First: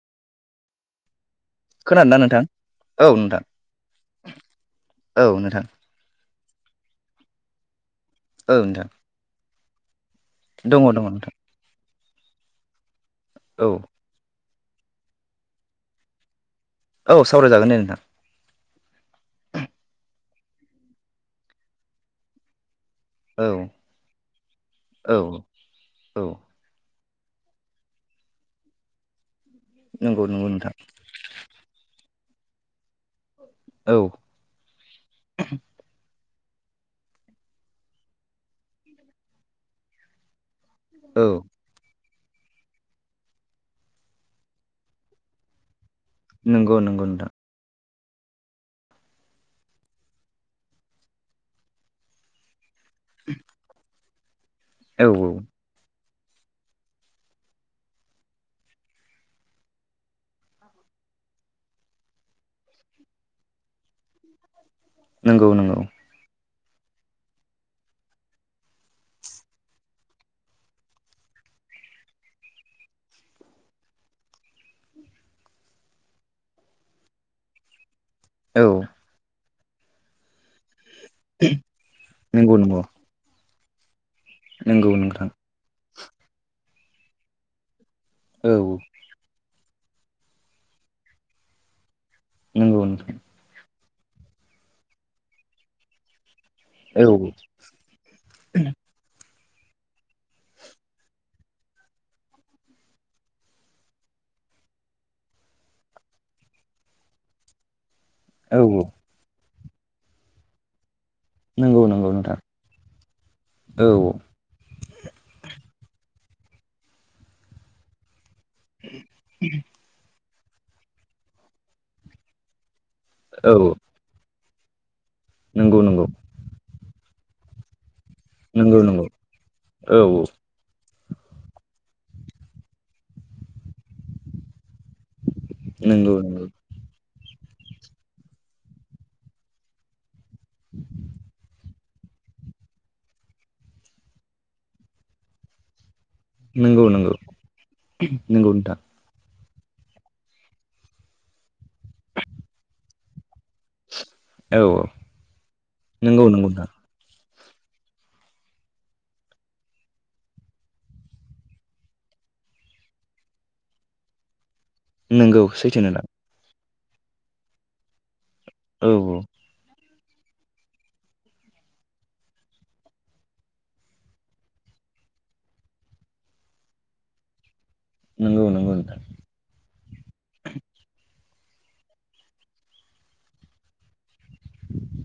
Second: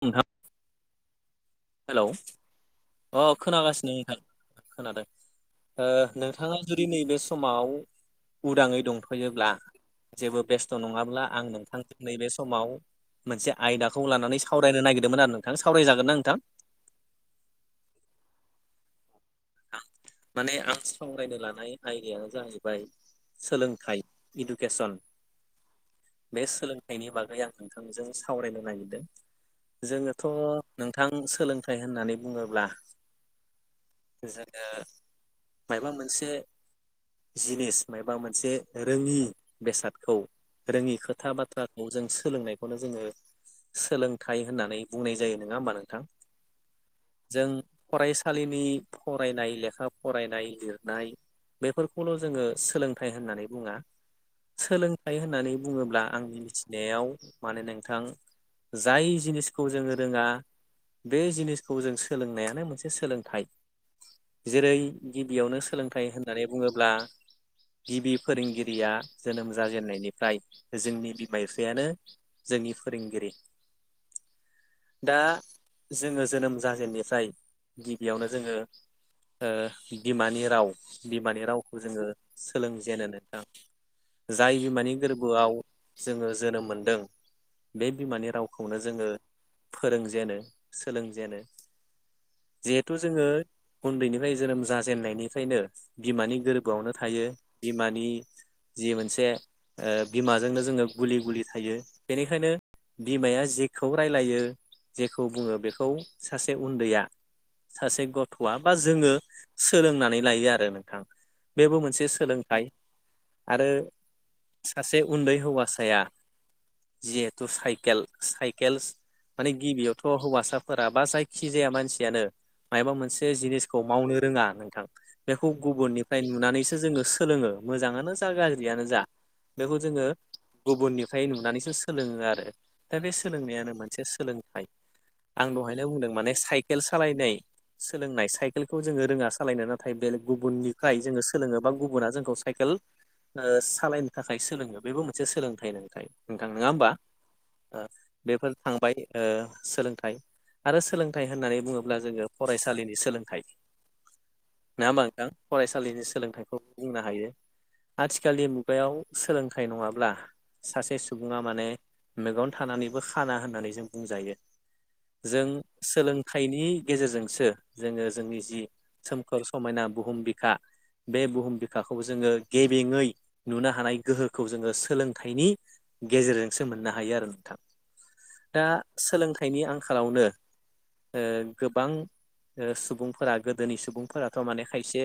नोंथां हेलौ खोनादोंना नोंथां औ अ नोंथां खोनागासिनो नोंथां खोनादों औ नोंथां ओ नों नोंथाङा जुदि नैबे समाव औ उदाङै नोंथां दंफयोब्ला जेबो बेस्थ' दङ दङ नङाब्ला आं नोंथां नैबे समाव मोनसे औ आयदाखौ लानानै सा सावरायनो नागिरदोंमोन आरो नोंथां सावरायजागोना नोंथां? औ सावरायजागोन दे नोंथां। माने आं सावरायनो लानाय आयदायानो जाहैबाय। औ सोलोंथाइ इडुकेसन औ औ बे सोलों बिनि बागै आं नोंथांजों सावरायनो नागिरदों। नंगौ जोङोथ' नंगौ नोंथां सोलोंथाइ होननानै बुङोब्ला [unintelligible] जोङो मायबा मोनसे जिनिस मायबा मोनसे रोङि बेसादखौ रोङि औ खोथा बाथ्राखौ जों सो लोंनायखौनो जोङो सोलोंथाइ होननानै बुंनाय जायो नङा होमबा नोंथां। नंगौ-नंगौ नोंथां। जों फरायसालिनि। फरायनाय, लेखा फरायनाय, लिरनाय बेफोरखौल' जोङो सोलों। होननानै बुङा औ सोलोंथाइ औ होननानै बुङोब्ला। आंनि मिथिनायाव माने नोंथां जाय जिनिसखौ जोङो रोङा। बे जिनिसखौ जों सोलोंनायानो मोनसे सोलोंथाइ। नंगौ जेरै-गिबियावनो नंगौ सोलोंथाइ होननानै बुङोब्ला। गिबि फोरोंगिरिया जोनोम जाजेननायनिफ्राय जोंनि बिमा-बिफायानो। जोंनि फोरोंगिरि। दा जोङो जोनोम जाजेननिफ्राय गिबियावनो जोङो। [unintelligible] ओ बिमानि राव, बिमानि रावखो जोङो नंगौ नंगौ सोलोंजेनो नोंथां। जाय नंगौ बिमानि नोंथां गोरबोआव जोङो जोनोम मोनदों। बे बिमानि औ रावखौनो जोङो फोरोंजेनो सोलोंजेनो। नंगौ जिहेथु नोंथां जोङो उन्दैनिफ्राय जोनोम जाजेननायनिफ्रायनो बिमानि गोरब। बावनो औ थायो बिमानि जि मोनसे। ओ बिमाजोंनो जोङो गुलि-गुलि थायो बेनिखायनो। बिमाया जेखौ रायलायो जेखौ बुङो बेखौ सासे उन्दैया। सासे गथ। थ'आ बा औ जोङो सोलोंनानै लायो आरो नोंथां बेबो नंगौ मोनसे नंगौ नोंथां सोलोंथाइ। आरो औ सासे उन्दै हौवासाया जिहेतु साइकेल। साइकेल माने गिबियावथ' हौवासाफोरा बा जायखि जाया मानसियानो मायबा मोन। औ जिनिसखौ मावनो रोङा नोंथां बेखौ नंगौ नंगौ गुबुननिफ्राय नुनानैसो जोङो सो। लोङो मोजाङानो जा नंगौ गाज्रियानो जा नंगौ बेखौ औ जोङो औ गुबुननि। फाय नुनानैसो सोलोङो आरो दा बे सोलोंनायानो मोनसे सोलोंथाइ। आं दहायनो बुंदों नंगौ माने नंगौ साइकेल सालायनाय। सोलोंनाय साइकेलखौ जोङो रोङा सालायनो नाथाय बेलेग गुबुननिफ्राय जोङो सोलोङो बा गुबुन। गुबुना जोंखौ साइकेल ओ सालायनो थाखाय सोलोङो बेबो मोनसे सोलोंथाइ नोंथाइ। नोंथां नङा नंगौ ओमबा? नंगौ ओ बेफोर नंगौ नोंथां थांबाय ओ। सोलोंथाइ आरो सोलोंथाइ होननानै बुङोब्ला जोङो फरायसालिनि सोलोंथाइ। औ औ नङा ओमबा नोथां? फरायसालिनि नंगौ नंगौ सोलोंथाइखौ नोंथां बुंनो हायो। आथिखालनि मुगायाव सोलोंथाइ नङाब्ला। सासे सुबुङा माने मेगन थानानैबो खाना होननानै जों बुंजायो। नंगौ जों सैथो नोंथां सोलोंथाइनि गेजेरजोंसो जोङो जोंनि। औ औ सोमखोर समायना बुहुम बिखा। बे बुहुम बिखाखौ जोङो गेबेङै नुनो हानाय गोहोखौ जोङो सोलोंथाइनि। गेजेरजोंसो मोननो हायो आरो नोंथां। नंगौ दा नंगौ नोंथां सोलोंथाइनि आंखालावनो ओ गोबां। ओ सुबुंफोरा गोदोनि सुबुंफोराथ' माने खायसे।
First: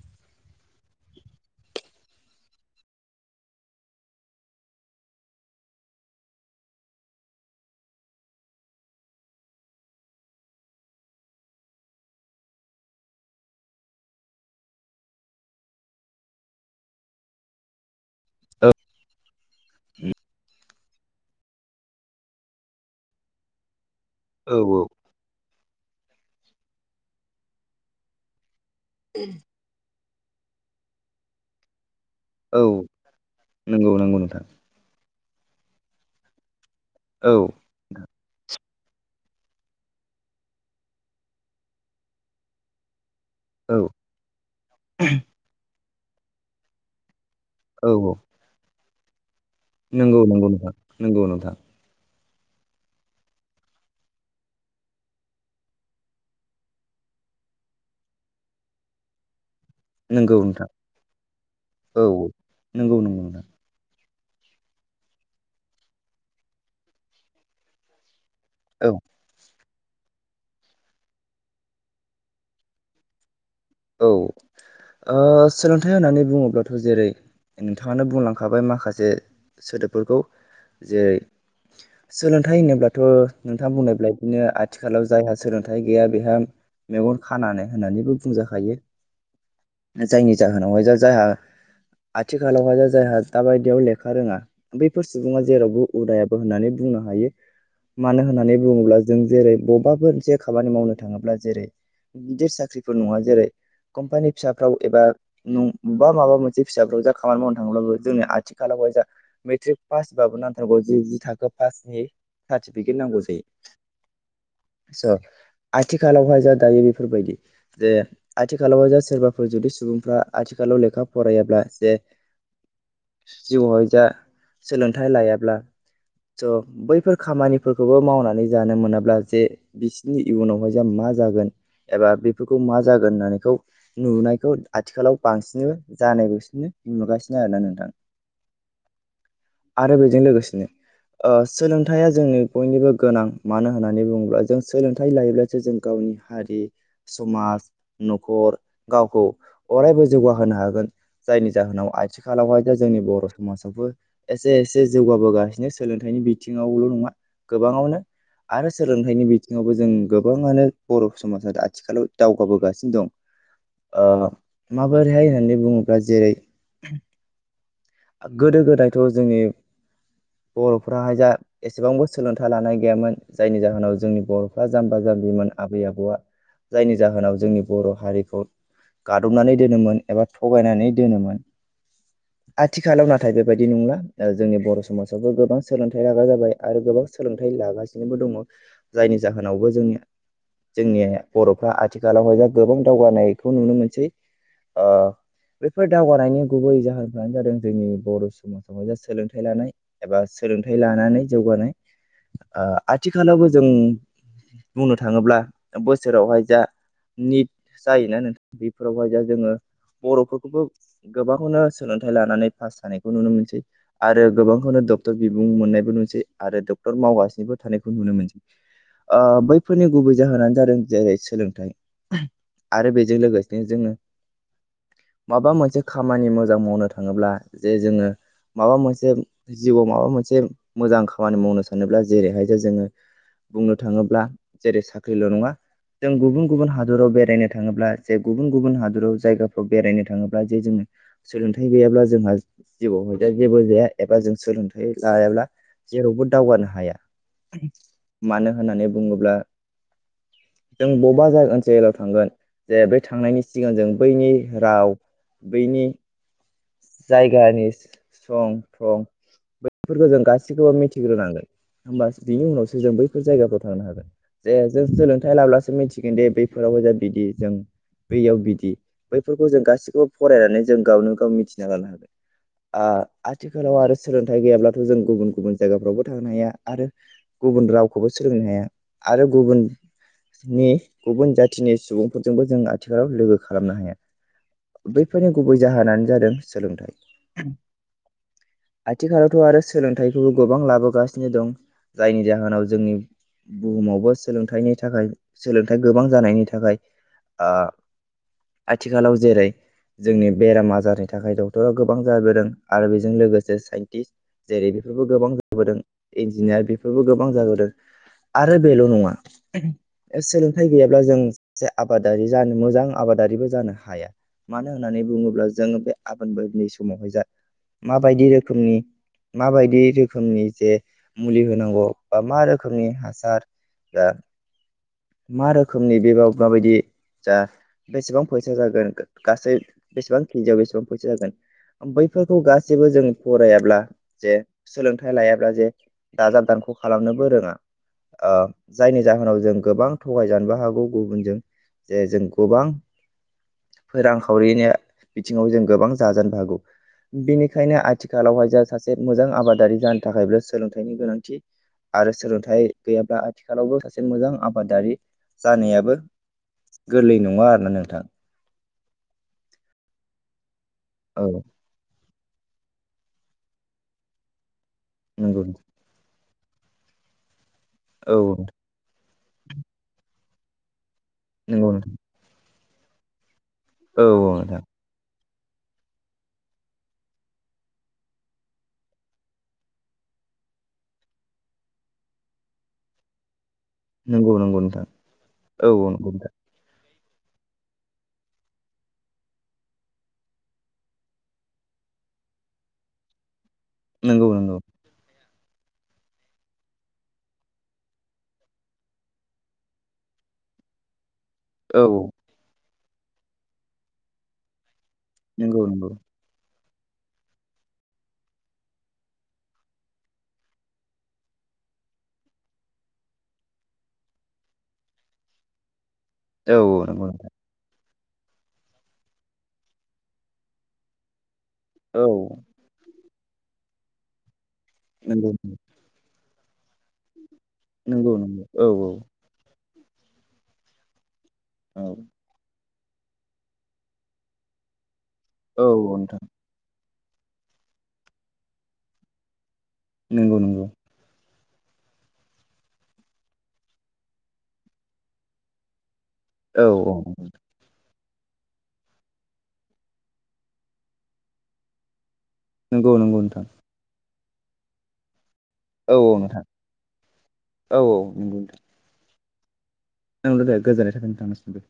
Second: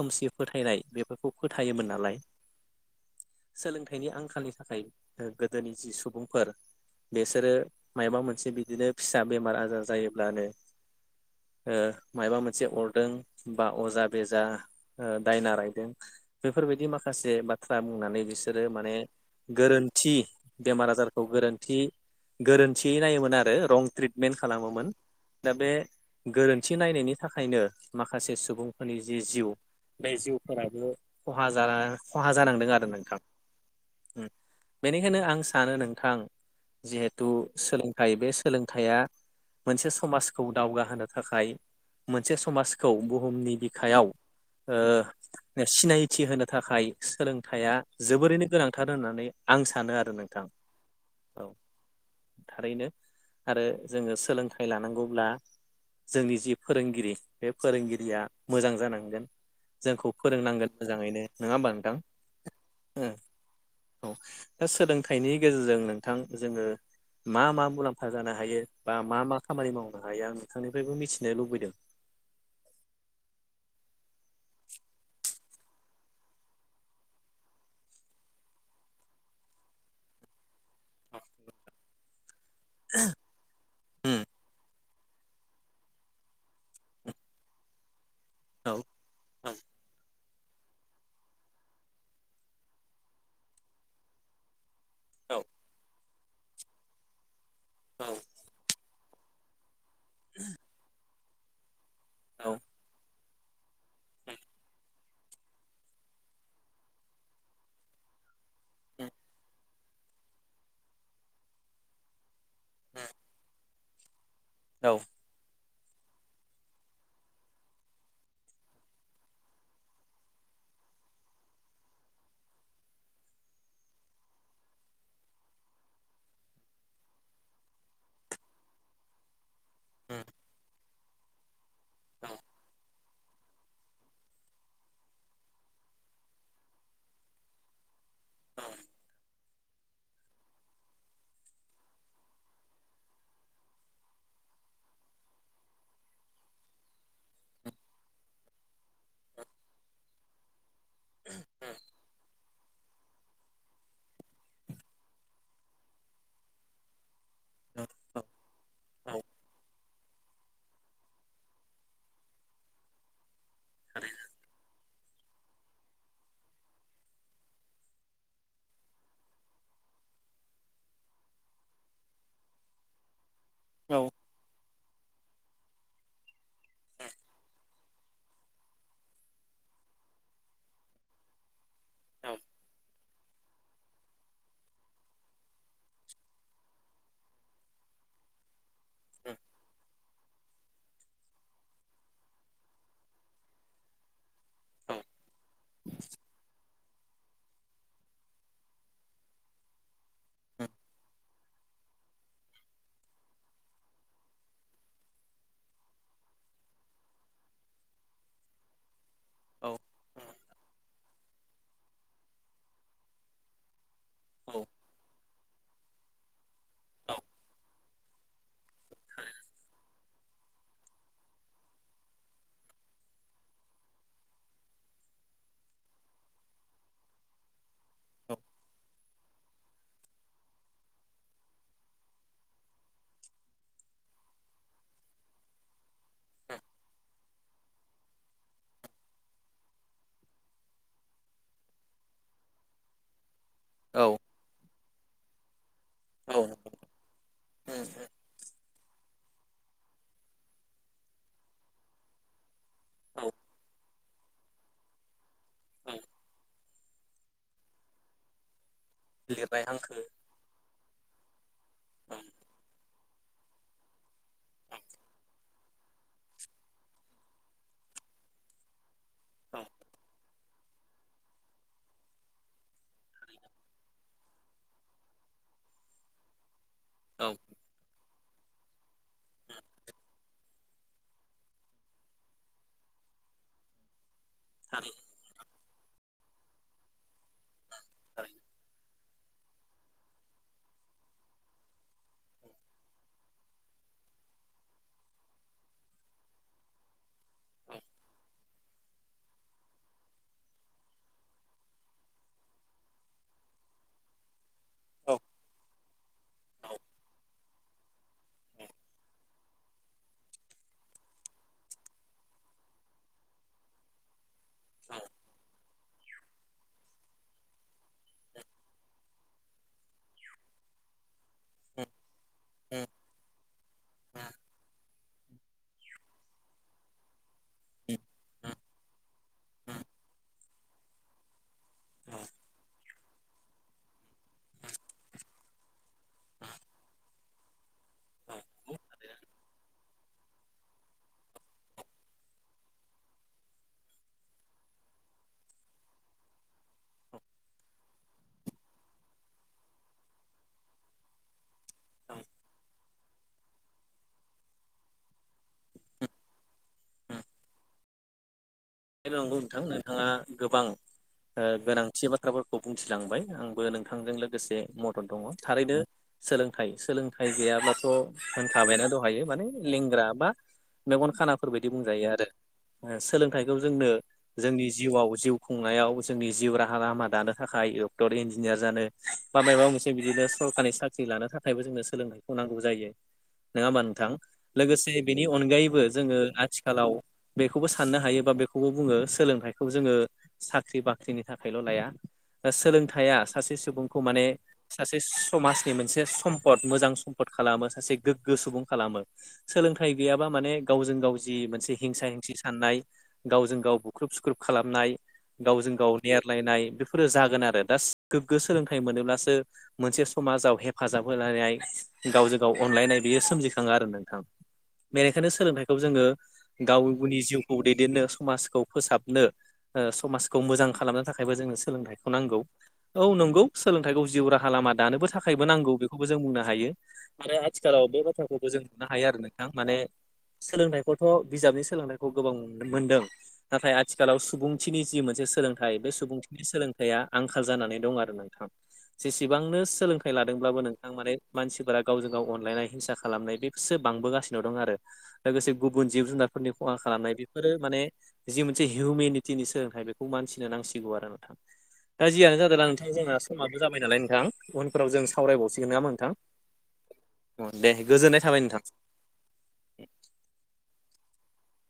खोमसि फोथायनाय बेफोरखौ फोथायोमोन नालाय। सोलोंथाइनि आंखालनि थाखाय ओ गोदोनि जि सुबुंफोर। बेसोरो मायबा मोनसे बिदिनो फिसा बेमार-आजार जायोब्लानो। ओ मायबा मोनसे अरदों बा अजा बेजा दायना रायदों। बेफोरबायदि माखासे बाथ्रा बुंनानै बिसोरो माने। गोरोन्थि बेमार-आजारखौ गोरोन्थि गोरोन्थियै नायोमोन आरो रं ट्रिट। मेन औ औ औ खालामोमोन दा बे गोरोन्थि नायनायनि थाखायनो माखासे सुबुं। फोरनि जि-जिउ बे जिउफोराबो खहा जाना। खहा औ जानांदों आरो नोंथां नंगौ नंगौ उम नोंथां बेनिखायनो आं सानो नोंथां। जिहेतु औ सोलोंथाइ बे सोलोंथाइया मोनसे समाजखौ दावगा होनो। थाखाय मोनसे समाजखौ बु। बुहुमनि औ बिखायाव सिनायथि होनो थाखाय सोलों। हाया औ औ जोबोरैनो गोनांथार होननानै। आं सानो आरो नंगौ नंगौ नोंथां नंगौ औ नोंथां। थारैनो आरो जोङो सोलोंथाइ लानांगौब्ला। जोंनि जि फोरोंगिरि बे फोरोंगिरिया मोजां जानांगोन। जोंखौ नंगौ नोंथां फोरोंनांगोन मोजाङैनो नङा होमबा नोंथां औ औ नंगौ नंगौ नोंथां ओ। औ दा सोलोंथाइनि गेजेरजों नोंथां जोङो मा मा मुलाम्फा। हायो औ बा मा मा खामानि मावनो हायो आं नोंथांनि। फ्रायबो मिथिनो लुबैदों। औ ओ सोलोंथाइ होननानै बुङोब्लाथ' जेरै। नोंथाङानो बुंलांखाबाय माखासे सोदोबफोरखौ जेरै स। सोलोंथाइ होनोब्लाथ' नोंथाङा बुंनायबाबदिनो आ। आथिखालाव जायहा सोलोंथाइ गैया बेहा मेगन खानानै होन्नानैबो बुंजा। औ हायो जायनि। जाहोनावहाय जायहा आथिखालावहाय जायहा दााबायदियाव लेखा रोङा। बैफोर औ सुबुङा जेरावबो उदायाबो होननानै बुंनो हायो मानो होननानै बुङोब्ला। जों जेरै बबेबाो मोनसे खामानि मावनो थाङोब्ला जेरै गिदिर साख्रिफोर नङा जेरै। कम्पानि फिसाफ्राव एबा न बबेबा माबा मोनसे फिसाफ्राव जा खामानि मावनो थाङोब्लाबो जोंनि आथि। खालामबाय जा मेट्रिक पासबाबो नांथारगौ जि जि थाखो पासनि। सार्टिफिकेट नांगौ जायो। स' आथिखालावहाय जा दायो बेफोरबायदि जे। आथिखालाव जा सोरबाफोर जुदि सुबुंफ्रा आथिखालाव लेखा फरायाब्ला जे। जिउहाय जा सोलोंथायाइ लायाब्ला। स' बैफोर खामानिफोरखौबो मावनानै जानो मोनाब्ला जे बिसोरनि इयुनावहाय जा मा। जागोन एबा बे मा जाग। न होननानैखौ नुनायखौ आथिखालाव बांसिनबो जानायबोसिनो नुगासिनो आरोना नोंथां। औ। आरो बेजों लोगोसेनो। अ सोलोंथाइया जोंनि बयनिबो गोनां मानो होननानै बुङोब्ला जों सोलोंथाइ लायोब्लासो जों गावनि। नि हारि समाज। न'खर गावखौ अरायबो जौगाहोनो हागोन जायनि जाहोनाव आथि आथिखालावहायथा जोंनि बर' समाजावबो एसे एसे जौगाबोगासिनो सोलोंथाइनि बिथिङावल' नङा। गोबाङावनो। आरो सोलोंथाइनि बिथिङावबो जों गोबाङानो बर' समाजा आथिखालाव दावगाबोगासि। सिनो माबोरैहाय होननानै बुङोब्ला जेरै। गोदो गोदायथ' जोंनि। बर'फ्राहाय जा एसेबांबो सोलोंथाइ लानाय गैयामोन जायनि जाहोनाव औ जोंनि बर'फ्रा जाम। जाम्बिमोन आबै आबौआ जायनि जाहोनाव जोंनि बर' हारिखौ। गादबनानै दोनोमोन एबा थगायनानै दोनोमोन। औ। आथिखालाव नाथाय बेबायाददि नंला जोंनि बर' समाजावबो गोबां सोलोंथाइ रागा जाबाय आरो गोबां सोलोंथाइ। लागासिनोबो दङ जायनि जाहोनावबो जोंनि। जोंनि बर'फ्रा आथिखालावहाय दा गोबां दावगानायखौ नुनो मोनसै। ओ बेफोर दावगानायनि गुबै जाहोन नानो जादों जोंनि बर' समाजावहाय सोलोंथाइ लानाय एबा सोलोंथाइ लानानै जौगानाय। ओ आथिखालावबो जों बुंनो थाङोब्ला बोसोरावहाय जा निट जायो ना नोंथां बेफोरावहाय जा जोङो बर'फोरखौबो गोबांआवनो सोलोंथाइ लानानै पास जानायखौ नुनो मोनसै आरो औ गोबांखौनो डक्टर बिबुं मोननायबो नुसै आरो डक्टर मावगासिनोबो थानायखौ नुनो मोनसै। ओ बैफोरनि गुबै जाहोनानो जादों जेरै सोलोंथाइ आरो बेजों लोगोसेनो जोङो माबा मोनसे खामानि मोजां मावनो थाङोब्ला जे जोङो माबा मोनसे जिउआव माबा मोनसे मोजां खामानि मावनो सानोब्ला जेरैहायसो जोङो बुंनो थाङोब्ला जेरै साख्रिल' नङा जों गुबुन गुबुन हादराव बेरायनो थाङोब्ला जे गुबुन गुबुन हादराव जायगाफ्राव बेरायनो थाङोब्ला जे जोङो सोलोंथाइ गैयाब्ला जोंहा जिउआव हाय जेबो जाया एबा जों सोलोंथाइ लायाब्ला जेरावबो औ दावगानो हाया मानो होननानै बुङोब्ला जों ब'बा जायगा ओनसोलाव थांगोन जे बै थांनायनि सिगां जों बैनि राव बैनि जायगानि सं थं लिरनाय हांखो बैफोरखौ जों गासिखौबो मिथिग्रोनांगोन। होमबासो बिनि उनावसो जों बै फोर जायगाफ्राव थांनो हागोन जे जों सोलोंथाइ लाब्लासो मिथिगोन दे बैफोरावबो जा बिदि जों बैयाव बिदि बैफोरखौ जों गासैखौबो फरायनानै जों गावनो गाव मिथिना लानो हागोन। आ-आथिखालाव आरो सोलोंथाइ गैयाब्लाथ' जों गुबुन गुबुन जायगाफ्रावबो थांनो हाया। आरो औ गुबुन रावखौबो सोलोंनो हाया आरो गुबुन नि गुबुन जाथिनि सुबुंफोरजोंबो जों आथिखालाव लोगो खालामनो हाया। थारै बैफोरनि गुबै जाहोनानो जादों सोलोंथाइ। थारैनो। आथिखालावथ' आरो सोलोंथाइखौबो गोबां लाबोगासिनो दं जायनि जाहोनाव जोंनि बुहुमावबो सोलोंथाइनि थाखाय सोलोंथाइ गोबां जानायनि थाखाय ओ आथिखालाव जेरै जोंनि बेराम आजारनि थाखाय डक्टरा गोबां जाबोदों आरो बेजों लोगोसे साइन्टिस्ट जेरै बेफोरबो औ गोबां जाबोदों इन्जिनियार बेफोरबो गोबां जाबोदों आरो बेल' नङा सोलोंथाइ गैयाब्ला जों सासे आबादारि जानो मोजां आबादारिबो जानो हाया। मानो होननानै बुङोब्ला जों बे फोरनि समावहाय जा माबायदि रोखोमनि माबायदि रोखोमनि जे मुलि होनांगौ बा मा रोखोमनि हासार दा मा रोखोमनि बेबा माबायदि जा बेसेबां फैसा जागोन गासै बेसेबां केजियाव बेसेबां फैसा जागोन बैफोरखौ गासैबो जों फरायाब्ला जे सोलोंथाइ लायाब्ला जे दाजाब दान ख' खालामनोबो रोङा ओ औ जायनि जाहोनाव जों गोबां थगायजानोबो हागौ गुबुनजों। जे जों गोबां ओ रांखावरिनि बिथिङाव जों गोबां जाजानोबो हागौ। बेनिखायनो आथिखालावहाय जा सासे मोजां आबादारि जानो थाखायबो सोलोंथाइनि गोनांथि। आरो सोलोंथाइ गैयाब्ला आथिखालावबो सासे मोजां आबादारि जानायाबो गोरलै नङा आरोना नोंथां। बेबो नंगौ नोंथां नोंथाङा गोबां औ ओ गोनांथि एबा बा थ्राफोरखौ बुंथिलांबाय आंबो नोंथांजों लोगोसे मदद दङ नंगौ थारैनो सोलोंथाइ सोलोंथाइ गैयाब्लाथ' औ होनखाबायना दहायो माने लेंग्रा बा मेगन खानाफोरबायदि नंगौ नोंथां बुंजायो आरो सोलोंथाइखौ जोंनो औ औ नोंथां जोंनि जिउआव जिउ। खुंनायाव जोंनि जिउ राहा लामा दानो थाखाय डक्टर इन्जिनियार जानो बा मायबा मोनसे बिदिनो। सरकारि साख्रि लानो थाखायबो जोंनो सोलोंथाइखौ नांगौ जायो। नोङा होमबा नोंथां नंगौ नंगौ नोंथां लोगोसे बेनि औ अनगायैबो औ जोङो नंगौ आथिखालाव बेखौबो साननो हायो। बा बेखौबो बुङो सोलोंथाइखौ जोङो साख्रि बाख्रिनि थाखायल' लाया। दा सोलोंथाइया सासे सुबुंखौ माने नोंथां सासे सु। समाजनि मोनसे सम्पद मोजां सम्पद खालामो सासे गोग्गो सुबुं खालामो सोलोंथाइ गैयाबा। माने गावजों गाव जि मोनसे हिंसा हिंसि साननाय। गावजों गाव बुख्रुब-सुख्रुब खालामनाय नंगौ गावजों नंगौ गाव नेेरलायनाय बेफोरो जागोन आरो दा गोग्गो सोलोंथाइ मोनोब्लासो मोनसे समाजाव हेफाजाब होलायनाय गावजों गाव अनलायनाय बेयो सोमजिखाङो आरो नोंथां। औ गाव नंगौ गावनि औ जिउखौ दैदेननो समाजखौ फोसाबनो ओ समाजखौ ओ मोजां खालामनो थाखायबो जोंनो औ सोलोंथाइखौ नंगौ नांगौ। नोंथां औ नंगौ सोलोंथाइखौ जिउ राहा लामा औ दानोबो थाखायबो नांगौ बेखौबो जों बुंनो हायो। माने आथिखालाव बे नंगौ नंगौ बाथ्राखौबो जों औ नुनो हायो आरो नोंथां माने सोलोंथखौथ'। बिजाबनि औ सोलोंनायखौ गोबां मोनदों नाथाय आथिखालाव सुबुंथिनि जि मोन से औ सोलोंथाइ बे औ नोंथां सुबुंफोरनि सोलोंथाइया आंखाल जानानै दं आरो नोंथां। जेसेबांनो सोलोंथाइ नंगौ लादोंब्लाबो नंगौ नोंथां माने मानसिफोरा गावजों गाव अनलायनाय हिंसा खालामनाय बेफोरसो बांबोगासिनो दं आरो लोगोसे गुबुन जिउ-जुनारफोरनि औ खहा औ खालामनाय बेफोरो माने जि मोनसे हिउमेनिटिनि सोलोंथाइ बेखौ मानसिनो नांसिगौ आरो नोंथां। दा जियानो जादोंला नोंथां नंगौ जोंना नंगौ नोंथां समाबो जाबाय नालाय नोंथां उनफोराव जों सावरायबावसिगोन नामा औ नोंथां औ अ दे औ औ गोजोननाय थाबाय नोंथां। औ दे गोजोन्नाय थाबाय नोंथांनिसिमबो।